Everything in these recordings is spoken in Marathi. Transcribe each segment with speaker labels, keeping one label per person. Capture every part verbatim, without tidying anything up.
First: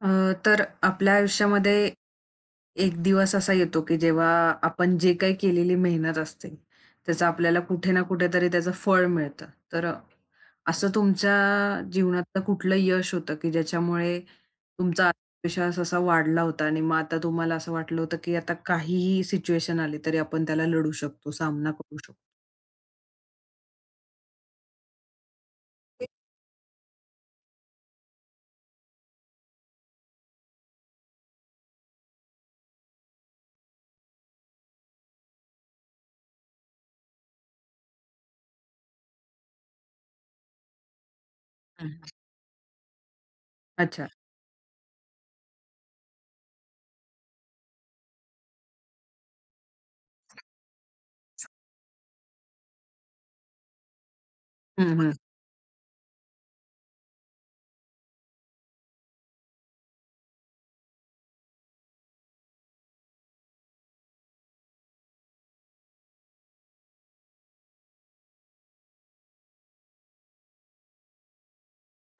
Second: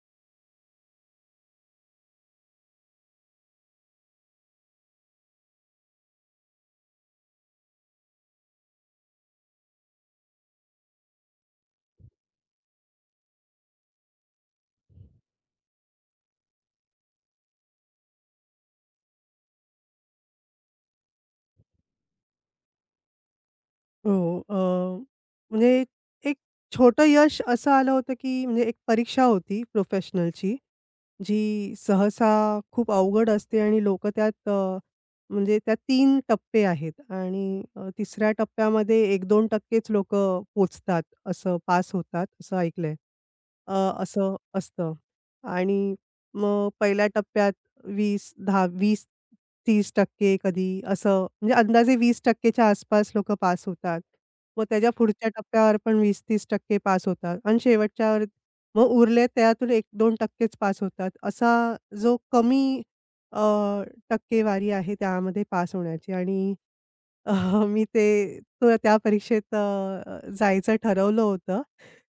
Speaker 1: अ, तर आपल्या आयुष्यामध्ये एक दिवस असा येतो, की जेव्हा आपण जे काही केलेली मेहनत असते, त्याचं आपल्याला कुठे ना कुठेतरी त्याचं फळ मिळतं. तर अ, असं तुमच्या जीवनातलं कुठलं यश होतं, की ज्याच्यामुळे तुमचा आत्मविश्वास असा वाढला होता आणि मग आता तुम्हाला असं वाटलं होतं, की आता काहीही सिच्युएशन आली तरी आपण त्याला लढू शकतो, सामना करू शकतो?
Speaker 2: हो. अ, म्हणजे एक छोटं यश असं आलं होतं, की म्हणजे एक परीक्षा होती प्रोफेशनलची. जी सहसा खूप अवघड असते आणि लोकं त्यात अ, म्हणजे त्यात तीन टप्पे आहेत आणि अ, तिसऱ्या टप्प्यामध्ये एक दोन टक्केच लोकं पोचतात असं पास
Speaker 1: हं.
Speaker 2: होतात, असं ऐकलंय. अ,
Speaker 1: अच्छा.
Speaker 2: असं असतं. आणि मग पहिल्या टप्प्यात वीस, दहा, वीस, तीस टक्के कधी असं म्हणजे अंदाजे वीस टक्के च्या आसपास लोकं पास होतात. मग त्याच्या
Speaker 1: हं, हं.
Speaker 2: पुढच्या टप्प्यावर पण वीस-तीस टक्के पास होतात आणि शेवटच्यावर मग उरले त्यातून एक-दोन टक्के च पास होतात. असा जो कमी अ, टक्केवारी आहे त्यामध्ये पास होण्याची आणि अ, मी ते तो त्या परीक्षेत अ, जायचं ठरवलं होतं.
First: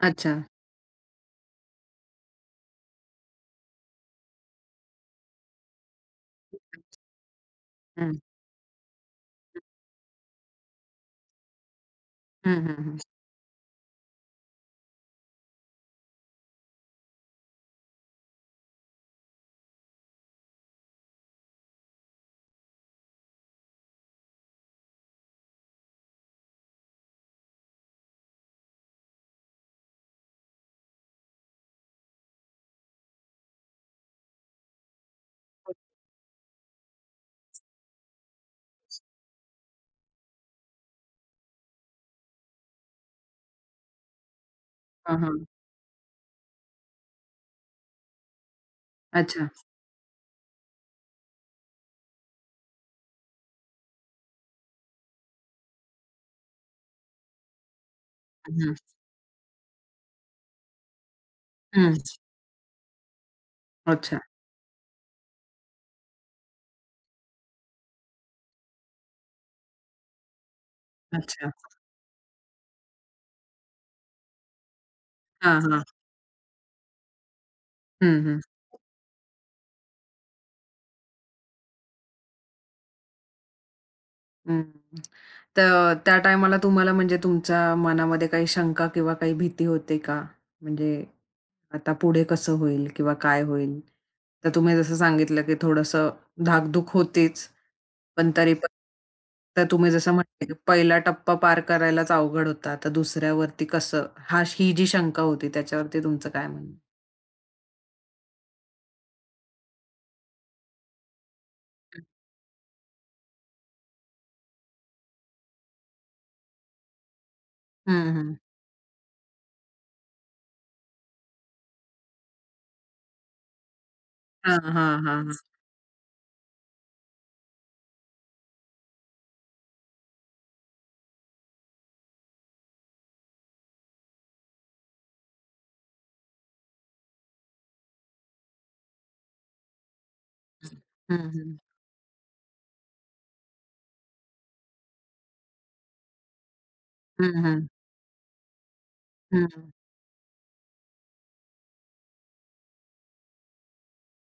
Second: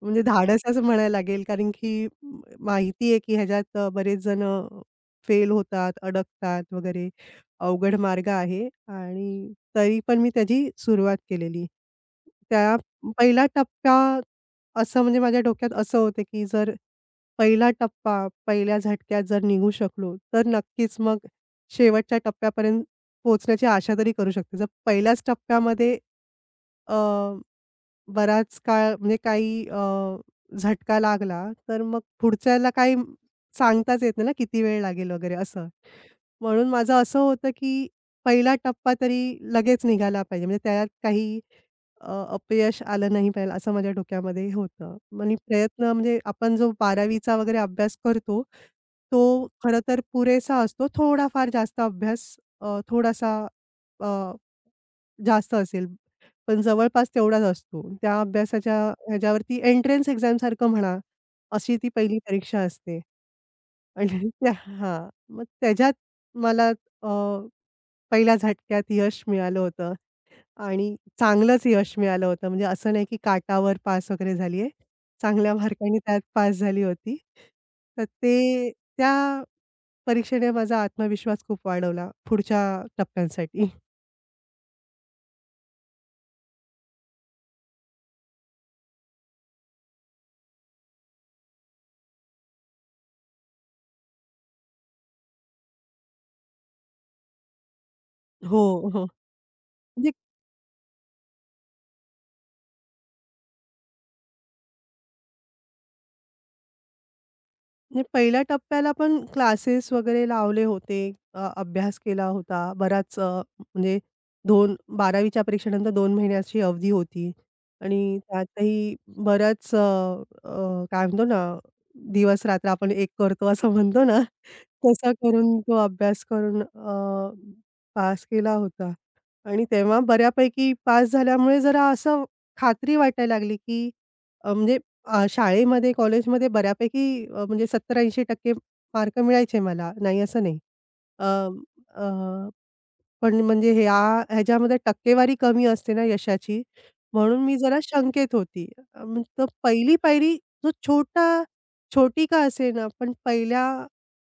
Speaker 2: म्हणजे
Speaker 1: अच्छा.
Speaker 2: धाडसच म्हणायला लागेल कारण की म- माहिती आहे की ह्याच्यात अ, बरेच जण फेल होतात, अडकतात वगैरे. अवघड
Speaker 1: हं.
Speaker 2: मार्ग आहे आणि तरी पण मी त्याची सुरुवात केलेली.
Speaker 1: हं,
Speaker 2: त्या
Speaker 1: हं, हं.
Speaker 2: पहिला टप्पा असं म्हणजे माझ्या डोक्यात असं होतं की जर पहिला टप्पा पहिल्या झटक्यात जर निघू शकलो, तर नक्कीच मग शेवटच्या टप्प्यापर्यंत पोहोचण्याची आशा तरी करू शकते. जर पहिल्याच टप्प्यामध्ये अ, बराच काळ म्हणजे काही अ, झटका लागला, तर मग पुढच्याला काही सांगताच येत नाही ना, किती वेळ लागेल वगैरे असं.
Speaker 1: हो.
Speaker 2: म्हणून माझं असं होतं, की पहिला टप्पा तरी लगेच निघाला पाहिजे. म्हणजे त्यात काही अ, अपयश आलं नाही पाहिजे असं माझ्या डोक्यामध्ये होतं. आणि
Speaker 1: हां,
Speaker 2: प्रयत्न म्हणजे आपण जो 12वीचा वगैरे अभ्यास करतो, तो
Speaker 1: अच्छा.
Speaker 2: खरं तर पुरेसा असतो. थोडाफार जास्त अभ्यास अ, थोडासा जास्त असेल, पण जवळपास तेवढाच असतो. त्या
Speaker 1: हं,
Speaker 2: अभ्यासाच्या ह्याच्यावरती एंट्रन्स एक्झामसारखं म्हणा, अशी ती
Speaker 1: हं.
Speaker 2: पहिली परीक्षा असते आणि
Speaker 1: अच्छा.
Speaker 2: त्या हां, मग त्याच्यात मला अ, पहिल्या झटक्यात यश मिळालं होतं आणि
Speaker 1: अच्छा.
Speaker 2: चांगलंच यश मिळालं होतं. म्हणजे असं नाही की काटावर पास वगैरे झाली, चांगल्या
Speaker 1: हां, हां.
Speaker 2: मार्कांनी त्यात पास झाली होती. तर
Speaker 1: हं, हं.
Speaker 2: ते त्या परीक्षेने माझा आत्मविश्वास खूप वाढवला पुढच्या टप्प्यांसाठी.
Speaker 1: हं. तर त्या टायमाला तुम्हाला म्हणजे तुमच्या मनामध्ये काही शंका किंवा काही भीती होते का? म्हणजे आता पुढे कसं होईल किंवा काय होईल? तर तुम्ही जसं सांगितलं, की थोडंसं धाकधूक होतीच, पण तरी पण
Speaker 2: हो, हो.
Speaker 1: तर तुम्ही
Speaker 2: म्हणजे
Speaker 1: जसं म्हटले, की पहिला टप्पा पार करायलाच अवघड होता. आता दुसऱ्यावरती कसं? हा ही जी शंका होती त्याच्यावरती तुमचं काय म्हणणं?
Speaker 2: नाही, पहिल्या टप्प्याला पण क्लासेस वगैरे लावले होते. अ, अभ्यास केला होता. बराच अ, म्हणजे दोन 12वीच्या परीक्षेनंतर दोन महिन्याची अवधी होती
Speaker 1: हं,
Speaker 2: आणि
Speaker 1: हं.
Speaker 2: त्यातही बऱ्याच अ, अ, काय म्हणतो ना, दिवस-रात्र आपण एक करतो असं म्हणतो ना,
Speaker 1: हां, हां, हां,
Speaker 2: तसा
Speaker 1: हां.
Speaker 2: करून तो अभ्यास करून अ, पास केला होता आणि तेव्हा बऱ्यापैकी पास झाल्यामुळे जरा असं खात्री वाटायला लागली, की अ, म्हणजे अ, शाळेमध्ये, कॉलेजमध्ये बऱ्यापैकी अ, म्हणजे सत्तर-ऐंशी टक्के मार्क मिळायचे मला. नाही असं नाही. अ,
Speaker 1: हं, हं.
Speaker 2: अ, पण म्हणजे ह्या ह्याच्यामध्ये टक्केवारी कमी असते ना यशाची,
Speaker 1: हं,
Speaker 2: म्हणून मी
Speaker 1: हं.
Speaker 2: जरा शंकेत होती. अ, मग तर
Speaker 1: हं.
Speaker 2: पहिली पायरी जो छोटा छोटी का असेना, पण पहिल्या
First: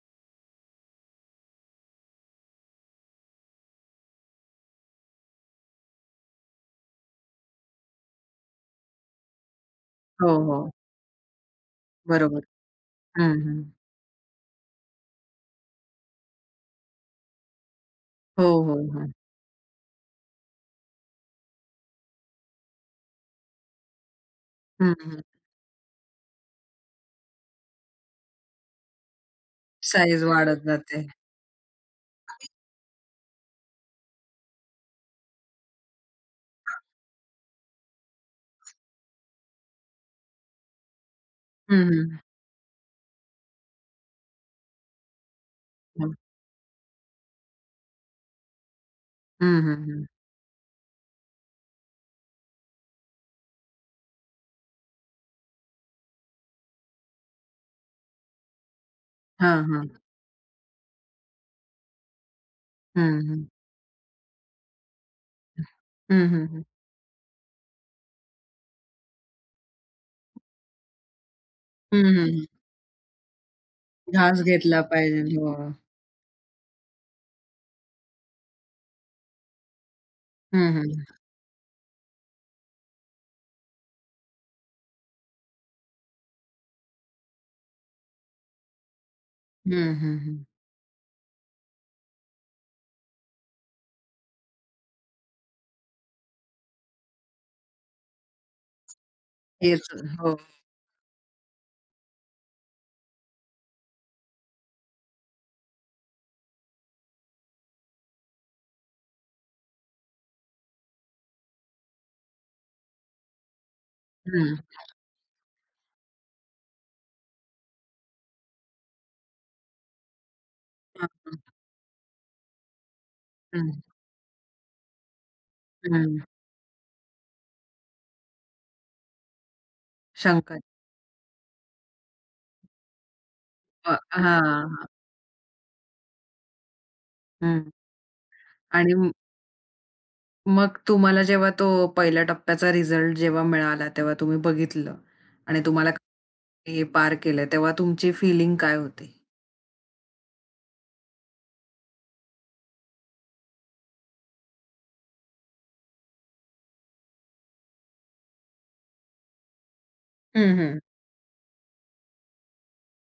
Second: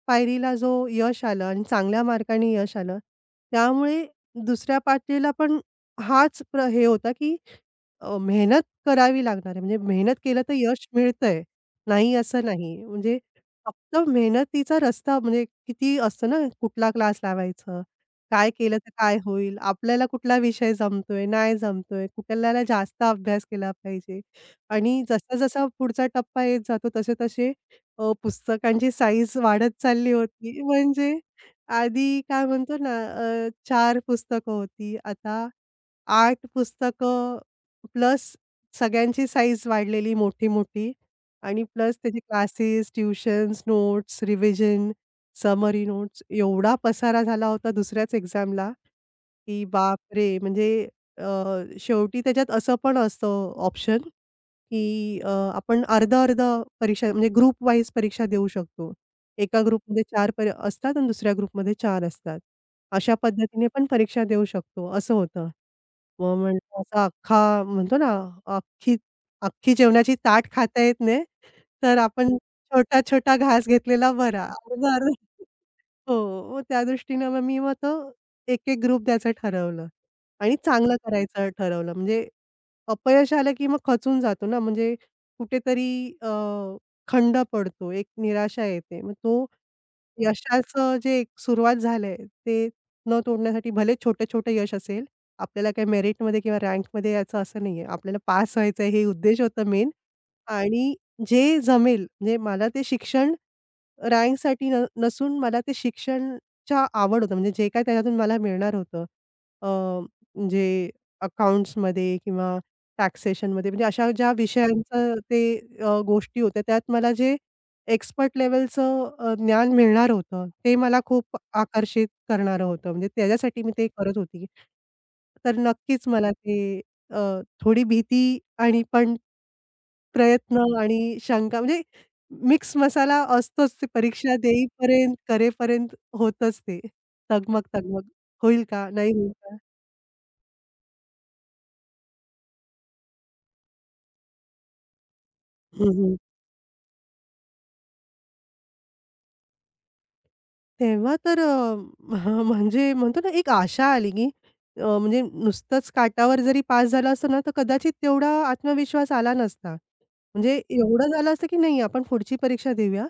Speaker 2: पायरीला जो यश आलं आणि चांगल्या मार्काने यश आलं, त्यामुळे दुसऱ्या पातळीला पण हाच प्र हे होता, की अ, मेहनत करावी लागणार आहे. म्हणजे मेहनत
Speaker 1: हो,
Speaker 2: केलं तर
Speaker 1: हो.
Speaker 2: यश मिळतंय. नाही
Speaker 1: बरोबर.
Speaker 2: असं नाही. म्हणजे
Speaker 1: हं, हं.
Speaker 2: फक्त मेहनतीचा रस्ता म्हणजे किती असतं ना, कुठला क्लास लावायचं?
Speaker 1: हो,
Speaker 2: काय
Speaker 1: हो,
Speaker 2: केलं तर
Speaker 1: हो.
Speaker 2: काय होईल? आपल्याला कुठला विषय जमतोय, नाही जमतोय? कुठल्याला जास्त अभ्यास केला पाहिजे?
Speaker 1: हं,
Speaker 2: आणि
Speaker 1: हं.
Speaker 2: जसा-जसा पुढचा टप्पा येत जातो तसे-तसे अ, पुस्तकांची साईज वाढत चालली
Speaker 1: साईज
Speaker 2: होती.
Speaker 1: वाढत जाते.
Speaker 2: म्हणजे आधी काय म्हणतो ना, अ, चार पुस्तकं होती. आता आठ पुस्तकं प्लस सगळ्यांची साईज वाढलेली मोठी-मोठी आणि
Speaker 1: हं,
Speaker 2: प्लस
Speaker 1: हं.
Speaker 2: त्याचे classes, tuitions, notes, revision, summary
Speaker 1: हं.
Speaker 2: नोट्स एवढा पसारा झाला होता दुसऱ्याच एक्झामला,
Speaker 1: हं,
Speaker 2: की
Speaker 1: हं, हं.
Speaker 2: बापरे! म्हणजे अ, शेवटी त्याच्यात असं पण असतं ऑप्शन, की अ, आपण अर्धं-अर्धं परीक्षा म्हणजे ग्रुप वाईज परीक्षा देऊ शकतो. एका
Speaker 1: हां, हां.
Speaker 2: ग्रुपमध्ये चार पर असतात आणि दुसऱ्या ग्रुपमध्ये चार असतात. अशा
Speaker 1: हं, हं.
Speaker 2: पद्धतीने पण परीक्षा देऊ शकतो, असं होतं.
Speaker 1: हं,
Speaker 2: मग
Speaker 1: हं, हं.
Speaker 2: म्हणलं असा अख्खा म्हणतो ना, अख्खी अख्खी जेवणाची ताट खाता येत नाही, तर
Speaker 1: हं, हं,
Speaker 2: आपण
Speaker 1: हं.
Speaker 2: छोटा-छोटा घास घेतलेला
Speaker 1: घास
Speaker 2: बरा.
Speaker 1: घेतला पाहिजे.
Speaker 2: अर्धा-अर्धा,
Speaker 1: हो.
Speaker 2: हो, मग त्या दृष्टीनं मग मी मग तो एक-एक ग्रुप द्यायचं ठरवलं आणि
Speaker 1: हं,
Speaker 2: चांगलं
Speaker 1: हं.
Speaker 2: करायचं ठरवलं. म्हणजे अपयश आलं की मग खचून जातो ना, म्हणजे कुठेतरी अ, खंड पडतो, एक निराशा येते. मग तो
Speaker 1: हं, हं, हं.
Speaker 2: यशाचं जे एक सुरुवात झालंय, ते न तोडण्यासाठी भले छोटं-छोटं यश असेल, आपल्याला काही मेरिटमध्ये किंवा रँकमध्ये यायचं असं नाहीये. आपल्याला पास व्हायचंय हे उद्देश होता
Speaker 1: हेच
Speaker 2: मेन
Speaker 1: हो.
Speaker 2: आणि जे जमेल म्हणजे मला ते शिक्षण रँकसाठी न नसून मला ते शिक्षणच्या आवड होतं. म्हणजे जे काही त्याच्यातून मला मिळणार होतं. अ, म्हणजे अकाउंट्समध्ये किंवा टॅक्सेशनमध्ये म्हणजे अशा ज्या
Speaker 1: हं.
Speaker 2: विषयांचं ते अ, गोष्टी होत्या त्यात मला जे एक्सपर्ट लेव्हलचं अ, ज्ञान मिळणार होतं, ते मला
Speaker 1: हां,
Speaker 2: खूप
Speaker 1: हां.
Speaker 2: आकर्षित करणारं होतं. म्हणजे त्याच्यासाठी मी
Speaker 1: हं,
Speaker 2: ते करत होती. तर नक्कीच
Speaker 1: हं.
Speaker 2: मला ते अ, थोडी भीती आणि पण
Speaker 1: शंकर.
Speaker 2: प्रयत्न आणि शंका म्हणजे मिक्स मसाला असतोच, ते
Speaker 1: अ,
Speaker 2: परीक्षा
Speaker 1: हां.
Speaker 2: देईपर्यंत, करेपर्यंत होतच ते.
Speaker 1: हं.
Speaker 2: तगमग-तगमग. होईल का?
Speaker 1: आणि
Speaker 2: नाही
Speaker 1: म
Speaker 2: होईल का?
Speaker 1: मग तुम्हाला जेव्हा तो पहिल्या टप्प्याचा रिझल्ट जेव्हा मिळाला, तेव्हा तुम्ही बघितलं आणि तुम्हाला हे पार केलं, तेव्हा तुमची फीलिंग काय होती?
Speaker 2: तेव्हा तर अ, म्ह- म्हणजे म्हणतो ना, एक आशा आली, की अ, म्हणजे नुसतंच काठावर जरी पास झालं असतं ना, तर कदाचित तेवढा आत्मविश्वास आला नसता. म्हणजे
Speaker 1: हं, हं.
Speaker 2: एवढं झालं असतं, की नाही, आपण पुढची परीक्षा देऊया.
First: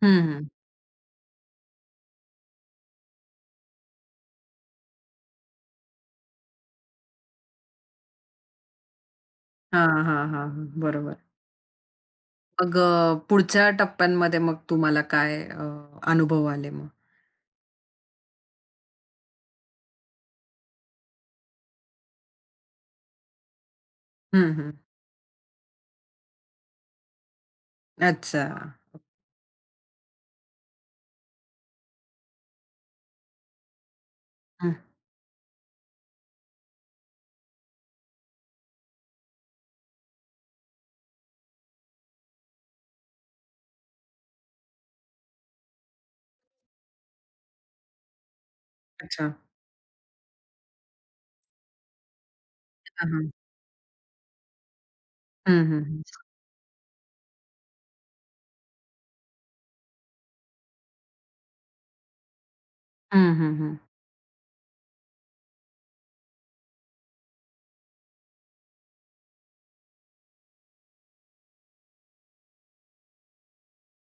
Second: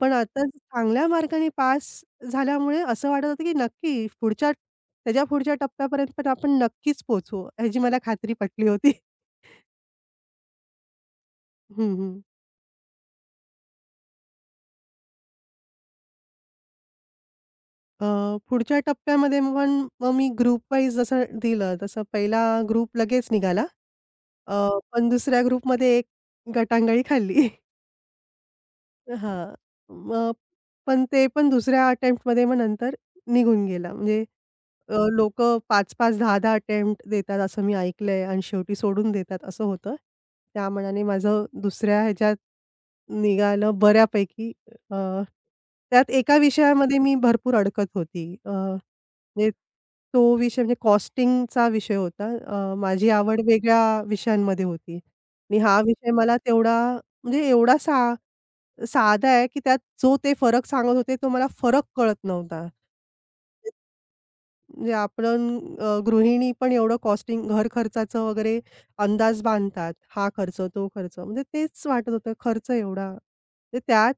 Speaker 2: पण
Speaker 1: हं,
Speaker 2: आता
Speaker 1: हं.
Speaker 2: चांगल्या मार्काने पास झाल्यामुळे असं वाटत होतं, की नक्की पुढच्या त्याच्या पुढच्या टप्प्यापर्यंत पण आपण नक्कीच पोहोचू, ह्याची मला खात्री पटली होती.
Speaker 1: हां, हां, हां, हां. बरोबर.
Speaker 2: हं, हं.
Speaker 1: मग अ, पुढच्या टप्प्यांमध्ये मग तुम्हाला काय अ, अनुभव आले मग?
Speaker 2: अ, पुढच्या टप्प्यामध्ये पण मग मी ग्रुप वाईज जसं दिलं, तसं पहिला ग्रुप लगेच निघाला.
Speaker 1: हं,
Speaker 2: अ,
Speaker 1: हं.
Speaker 2: पण दुसऱ्या ग्रुपमध्ये एक गटांगळी खाल्ली.
Speaker 1: अच्छा.
Speaker 2: हां. मग पण ते पण दुसऱ्या अटेम्प्टमध्ये मग नंतर निघून गेला. म्हणजे
Speaker 1: हं.
Speaker 2: अ, पाच-पाच पाच दहा दहा अटेम्प्ट देतात असं मी ऐकलंय आणि शेवटी सोडून देतात असं होतं. त्या मानाने माझं दुसऱ्या ह्याच्यात निघालं बऱ्यापैकी. अ, त्यात एका विषयामध्ये मी भरपूर अडकत होती. अ,
Speaker 1: अच्छा.
Speaker 2: म्हणजे तो विषय म्हणजे कॉस्टिंगचा विषय होता. अ, माझी
Speaker 1: हां, हां.
Speaker 2: आवड वेगळ्या विषयांमध्ये होती
Speaker 1: हं,
Speaker 2: आणि हा
Speaker 1: हं, हं.
Speaker 2: विषय मला तेवढा म्हणजे एवढा सा साधा आहे, की त्यात जो ते फरक सांगत होते तो मला फरक कळत नव्हता.
Speaker 1: हं, हं, हं.
Speaker 2: म्हणजे आपण अ, गृहिणी पण एवढं कॉस्टिंग घर खर्चाचं वगैरे अंदाज बांधतात. हा खर्च, तो खर्च. म्हणजे तेच वाटत होतं खर्च एवढा. तर त्यात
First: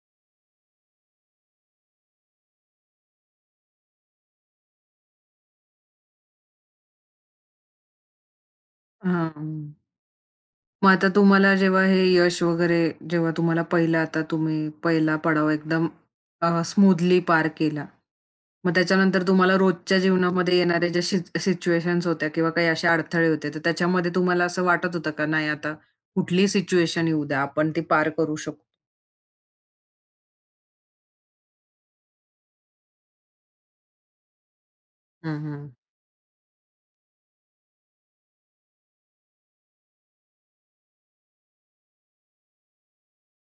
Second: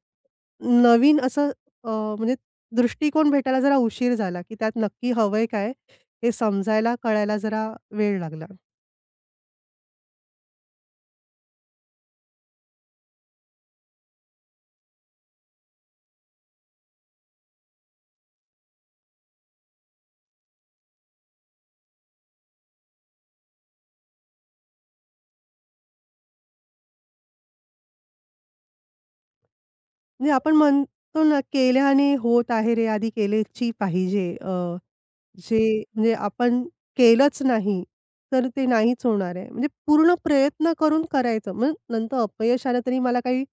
Speaker 2: नवीन असं अ, म्हणजे दृष्टिकोन भेटायला जरा उशीर झाला, की त्यात नक्की हवंय काय? हे समजायला, कळायला जरा वेळ लागला.
Speaker 1: हां. मग आता तुम्हाला जेव्हा हे यश वगैरे जेव्हा तुम्हाला पहिला आता तुम्ही पहिला पडाव एकदम अ, स्मूथली पार केला. मग त्याच्यानंतर तुम्हाला रोजच्या जीवनामध्ये येणाऱ्या ज्या सि सिच्युएशन्स होत्या किंवा काही असे अडथळे होते, तर त्याच्यामध्ये तुम्हाला असं वाटत होतं का नाही आता कुठलीही सिच्युएशन येऊ द्या, आपण ती पार करू शकतो?
Speaker 2: म्हणजे आपण म्हणतो ना, केल्याने होत आहे रे, आधी केलेची पाहिजे.
Speaker 1: हं,
Speaker 2: जे
Speaker 1: हं.
Speaker 2: म्हणजे आपण केलंच नाही, तर ते नाहीच होणार आहे. म्हणजे पूर्ण प्रयत्न करून करायचं. मग नंतर अपयश आलं तरी मला काही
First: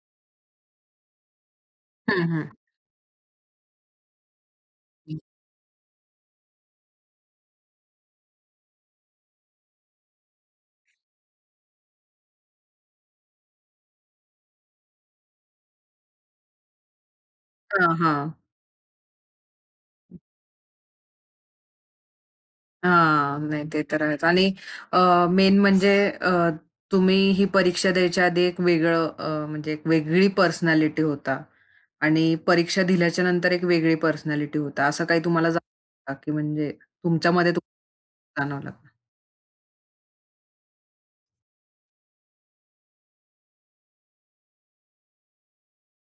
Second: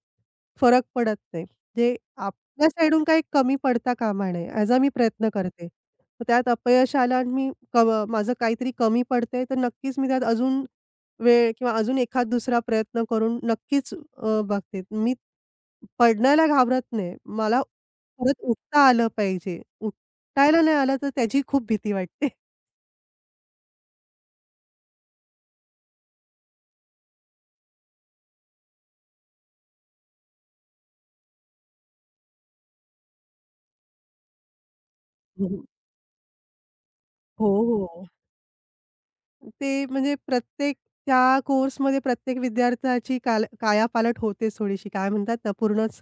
Speaker 2: फरक पडत नाही. म्हणजे
Speaker 1: हं, हं.
Speaker 2: आपल्या साइडून काही कमी पडता कामा नये, ह्याचा मी प्रयत्न करते. मग त्यात अपयश आलं आणि मी कम माझं काहीतरी कमी पडतंय, तर नक्कीच मी त्यात अजून वेळ किंवा अजून एखाद दुसरा प्रयत्न करून नक्कीच अ, बघते. मी पडण्याला घाबरत नाही. मला
Speaker 1: हां, हां.
Speaker 2: परत उठता आलं पाहिजे. उठायला नाही आलं, तर त्याची खूप भीती वाटते.
Speaker 1: हां. नाही ते तर आहेच आणि अ, मेन म्हणजे अ, तुम्ही ही परीक्षा द्यायच्या आधी एक वेगळं अ, म्हणजे एक वेगळी पर्सनॅलिटी होता आणि परीक्षा दिल्याच्या नंतर एक वेगळी पर्सनॅलिटी होता. असं काही तुम्हाला
Speaker 2: हो,
Speaker 1: जाणवलं का? की म्हणजे
Speaker 2: हो,
Speaker 1: तुमच्यामध्ये
Speaker 2: हो.
Speaker 1: तुम्हाला जाणवलं?
Speaker 2: ते म्हणजे प्रत्येक त्या कोर्समध्ये प्रत्येक विद्यार्थ्याची काल कायापालट होतेच थोडीशी. काय म्हणतात ना, पूर्णच.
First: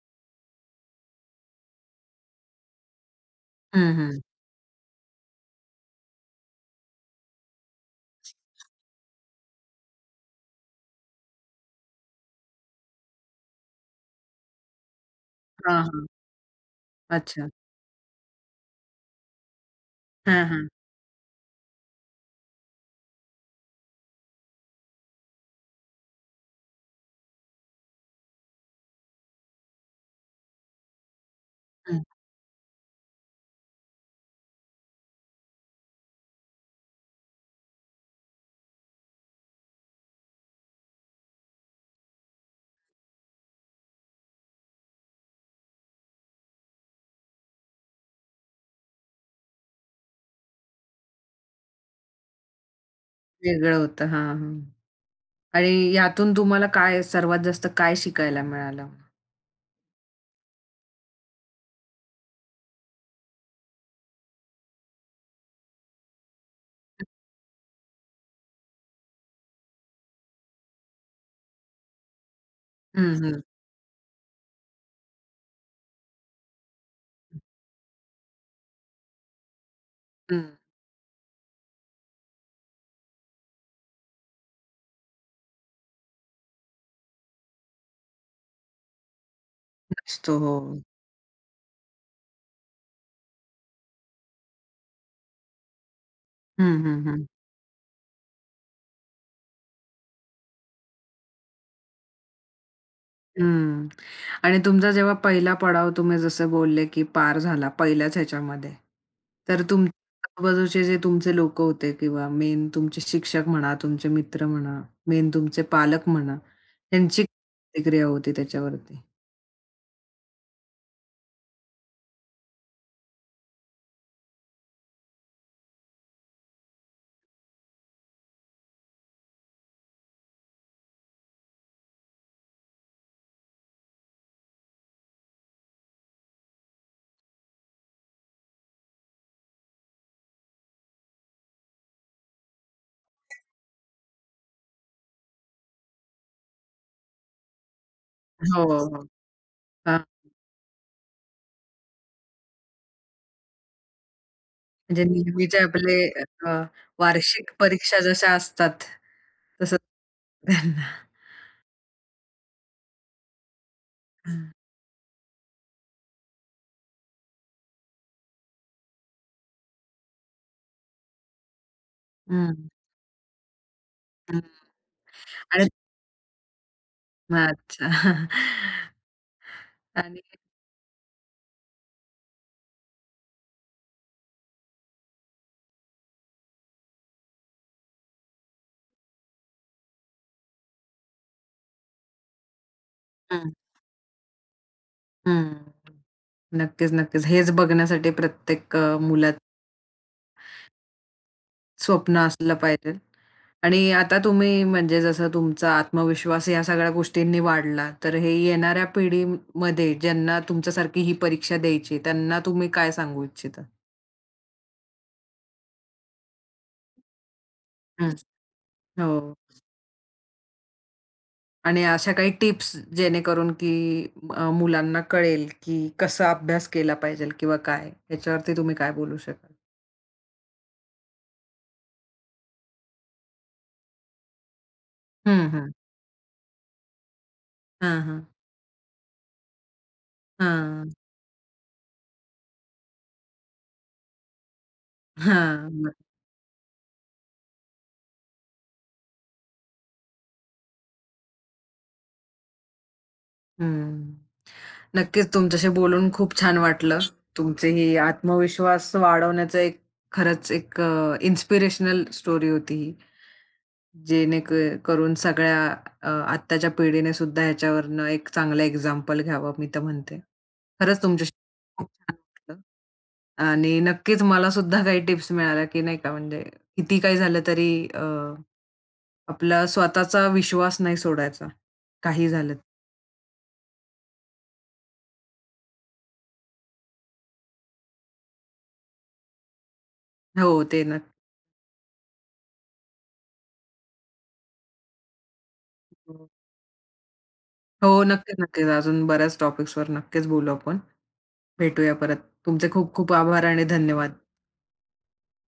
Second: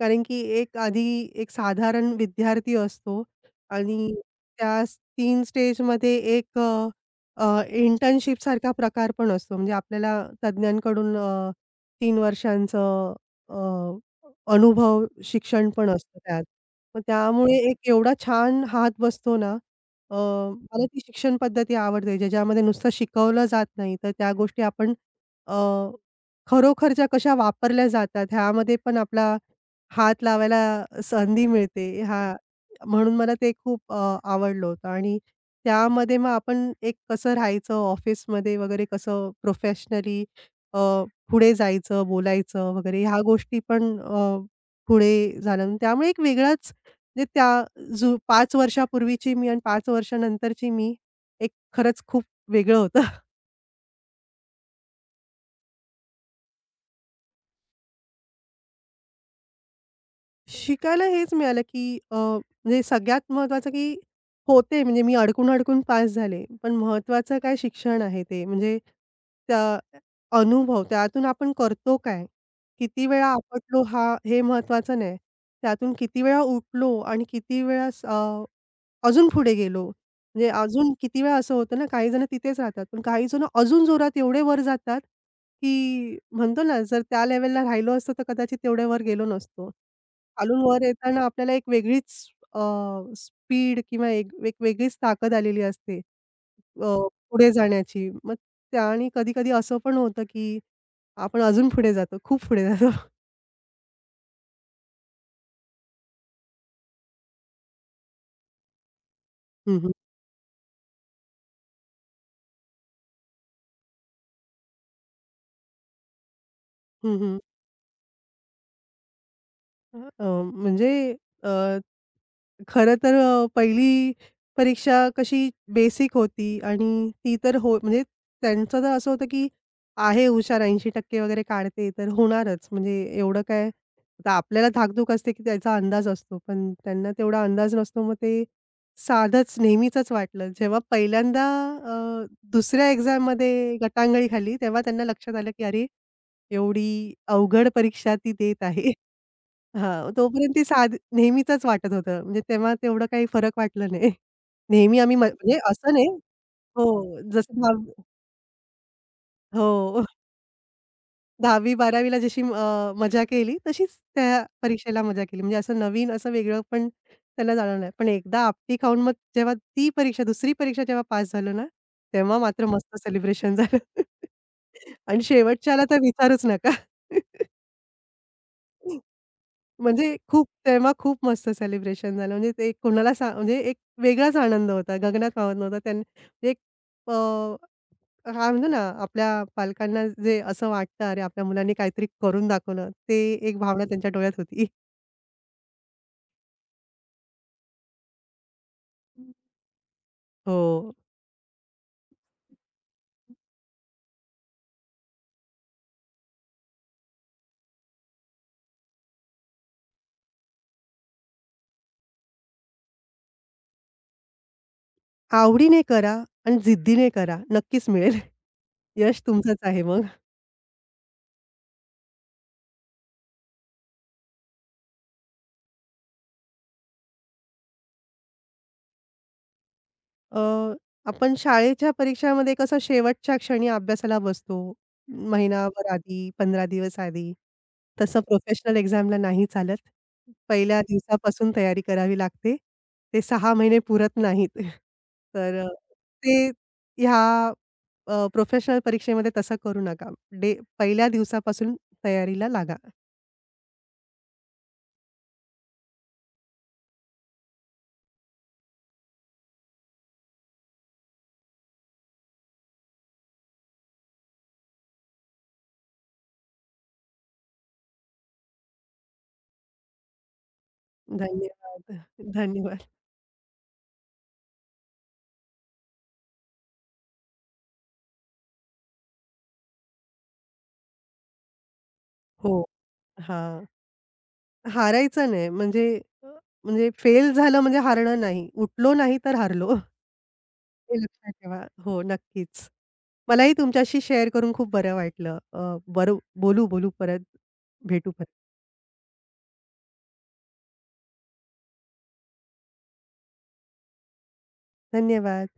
Speaker 2: कारण की एक आधी एक साधारण विद्यार्थी असतो
Speaker 1: हं,
Speaker 2: आणि
Speaker 1: हं.
Speaker 2: त्या तीन स्टेजमध्ये एक अ, अ, प्रकार पण असतो. म्हणजे आपल्याला तज्ञांकडून अ, तीन वर्षांचं अ, अनुभव शिक्षण
Speaker 1: हां,
Speaker 2: पण
Speaker 1: हां.
Speaker 2: असतं त्यात. मग
Speaker 1: अच्छा.
Speaker 2: त्यामुळे एक एवढा छान हात बसतो ना. अ,
Speaker 1: हां, हां.
Speaker 2: मला ती शिक्षण पद्धती आवडते, ज्याच्यामध्ये नुसतं शिकवलं जात नाही, तर त्या गोष्टी आपण अ, खरोखरच्या कशा वापरल्या जातात ह्यामध्ये पण आपला हात लावायला संधी
Speaker 1: हं.
Speaker 2: मिळते. हां, म्हणून मला ते खूप अ, आवडलं होतं आणि त्यामध्ये मग आपण एक कसं राहायचं ऑफिसमध्ये वगैरे, कसं प्रोफेशनली अ, पुढे जायचं, बोलायचं वगैरे ह्या गोष्टी पण अ, पुढे झालं. त्यामुळे एक वेगळाच म्हणजे त्या जु पाच वर्षापूर्वीची मी आणि पाच वर्षानंतरची मी एक खरंच खूप वेगळं होतं.
Speaker 1: वेगळं होतं. हां, हां. आणि यातून तुम्हाला काय सर्वात जास्त काय शिकायला मिळालं?
Speaker 2: शिकायला हेच मिळालं, की अ, म्हणजे सगळ्यात महत्त्वाचं, की होते म्हणजे मी अडकून-अडकून पास झाले. पण महत्त्वाचं काय शिक्षण आहे ते. म्हणजे त्या अनुभव त्यातून आपण करतो काय? किती
Speaker 1: हं,
Speaker 2: वेळा
Speaker 1: हं.
Speaker 2: आपटलो हा हे महत्त्वाचं नाही. त्यातून किती वेळा उठलो आणि किती वेळा स अ, अजून पुढे गेलो. म्हणजे
Speaker 1: हं.
Speaker 2: अजून किती वेळा असं होतं ना, काही जण तिथेच राहतात. पण काही जण अजून जोरात एवढे वर जातात, की म्हणतो ना, जर त्या लेव्हलला राहिलो असतो, तर कदाचित तेवढे वर गेलो नसतो.
Speaker 1: असतो. हो.
Speaker 2: खालून वर येताना आपल्याला एक वेगळीच स्पीड किंवा एक एक वेगळीच ताकद आलेली असते,
Speaker 1: हं,
Speaker 2: अ,
Speaker 1: हं, हं.
Speaker 2: पुढे जाण्याची. मग त्याने कधी-कधी असं पण होतं, की आपण अजून पुढे जातो, खूप पुढे जातो.
Speaker 1: हं. आणि तुमचा जेव्हा पहिला पडाव तुम्ही जसं बोलले, की पार झाला पहिल्याच ह्याच्यामध्ये. तर
Speaker 2: हं, हं.
Speaker 1: तुमच्या आजूबाजूचे जे तुमचे लोकं होते किंवा मेन तुमचे शिक्षक म्हणा, तुमचे मित्र म्हणा, मेन तुमचे पालक म्हणा, त्यांची
Speaker 2: हं,
Speaker 1: प्रतिक्रिया होती त्याच्यावरती?
Speaker 2: अ, म्हणजे खरं तर अ, पहिली परीक्षा कशी बेसिक होती आणि ती तर, हो, म्हणजे त्यांचं तर असं होतं की आहे हुशार, ऐंशी टक्के वगैरे काढते तर होणारच. म्हणजे एवढं काय आता आपल्याला धाकधूक असते की त्याचा अंदाज असतो. पण त्यांना तेवढा अंदाज नसतो. मग ते साधंच नेहमीचंच वाटलं. जेव्हा पहिल्यांदा अ, दुसऱ्या एक्झाममध्ये गटांगळी खाल्ली, तेव्हा त्यांना लक्षात आलं की अरे, एवढी अवघड परीक्षा ती देत
Speaker 1: हो,
Speaker 2: आहे.
Speaker 1: हो. हां,
Speaker 2: हां, तोपर्यंत ती साध नेहमीचंच वाटत होतं. म्हणजे तेव्हा तेवढं काही फरक वाटला नाही. नेहमी
Speaker 1: म्हणजे
Speaker 2: आम्ही म म्हणजे
Speaker 1: नेहमीचे
Speaker 2: असं
Speaker 1: आपले
Speaker 2: नाही,
Speaker 1: अ,
Speaker 2: हो,
Speaker 1: वार्षिक
Speaker 2: जसं
Speaker 1: परीक्षा
Speaker 2: 10वी,
Speaker 1: जशा असतात, तसं
Speaker 2: हो,
Speaker 1: त्यांना.
Speaker 2: 10वी-12वी ला जशी अ, मजा केली तशीच त्या
Speaker 1: हं.
Speaker 2: परीक्षेला मजा केली. म्हणजे असं नवीन, असं वेगळं पण त्याला जाणवलं नाही. पण एकदा आपटी खाऊन मग जेव्हा ती परीक्षा, दुसरी परीक्षा जेव्हा पास झालो ना, तेव्हा मात्र मस्त सेलिब्रेशन झालं.
Speaker 1: हं,
Speaker 2: आणि
Speaker 1: आणि
Speaker 2: शेवटच्याला तर विचारूच नका.
Speaker 1: अच्छा.
Speaker 2: म्हणजे
Speaker 1: आणि
Speaker 2: खूप, तेव्हा खूप मस्त सेलिब्रेशन झालं. म्हणजे ते कोणाला सा म्हणजे एक वेगळाच आनंद होता. गगनात मावत नव्हता. त्यांनी एक अ, काय म्हणतो ना, आपल्या पालकांना जे असं वाटतं, "अरे, आपल्या मुलांनी काहीतरी करून दाखवलं." ते
Speaker 1: हं,
Speaker 2: एक भावना त्यांच्या डोळ्यात होती.
Speaker 1: हं. नक्कीच, नक्कीच. हेच बघण्यासाठी प्रत्येक अ, मुलात
Speaker 2: हो.
Speaker 1: स्वप्न असलं पाहिजे. आणि आता तुम्ही म्हणजे जसं तुमचा आत्मविश्वास या सगळ्या गोष्टींनी वाढला, तर हे येणाऱ्या पिढीमध्ये ज्यांना तुमच्यासारखी ही परीक्षा द्यायची, त्यांना तुम्ही काय सांगू इच्छिता?
Speaker 2: आवडीने करा आणि जिद्दीने करा. नक्कीच
Speaker 1: हं.
Speaker 2: मिळेल. यश
Speaker 1: हो.
Speaker 2: तुमचंच आहे मग.
Speaker 1: आणि अशा काही टिप्स जेणेकरून की अ, मुलांना कळेल की कसा अभ्यास केला पाहिजे किंवा काय? याच्यावरती तुम्ही काय बोलू शकाल?
Speaker 2: अ, हं. आपण शाळेच्या परीक्षामध्ये कसं शेवटच्या क्षणी अभ्यासाला बसतो.
Speaker 1: हं, हं.
Speaker 2: महिनाभर आधी, पंधरा दिवस आधी.
Speaker 1: हां,
Speaker 2: तसं
Speaker 1: हां.
Speaker 2: प्रोफेशनल एक्झामला नाही चालत. पहिल्या
Speaker 1: हां.
Speaker 2: दिवसापासून तयारी करावी लागते. ते सहा महिने पुरत नाहीत. तर अ,
Speaker 1: हां. बरं.
Speaker 2: ते ह्या अ, प्रोफेशनल परीक्षेमध्ये तसं करू नका. डे पहिल्या दिवसापासून तयारीला लागा.
Speaker 1: हं. नक्कीच तुमच्याशी बोलून खूप छान वाटलं. तुमचे ही आत्मविश्वास वाढवण्याचं एक खरंच एक अ, इन्स्पिरेशनल स्टोरी होती ही. जेणेक करून सगळ्या अ, आत्ताच्या पिढीने सुद्धा ह्याच्यावरनं एक चांगलं एक्झाम्पल घ्यावं मी तर म्हणते. खरंच तुमच्याशी खूप
Speaker 2: धन्यवाद.
Speaker 1: छान वाटलं
Speaker 2: धन्यवाद.
Speaker 1: आणि नक्कीच मला सुद्धा काही टिप्स मिळाल्या, की नाही का म्हणजे किती काही झालं तरी अ, आपला स्वतःचा विश्वास नाही सोडायचा, काही
Speaker 2: हो.
Speaker 1: झालं
Speaker 2: हां. हारायचं नाही म्हणजे अ, म्हणजे फेल झालं म्हणजे हारणं नाही. उठलो नाही तर हारलो.
Speaker 1: हो, ते
Speaker 2: हे लक्षात ठेवा. हो, नक्कीच. मलाही तुमच्याशी शेअर करून खूप बरं वाटलं. अ, बरं,
Speaker 1: नक्की.
Speaker 2: बोलू, बोलू परत.
Speaker 1: हो,
Speaker 2: भेटू परत.
Speaker 1: नक्कीच, नक्कीच. अजून बऱ्याच टॉपिक्सवर नक्कीच बोलू आपण. भेटूया परत. तुमचे खूप खूप आभार आणि धन्यवाद.
Speaker 2: धन्यवाद.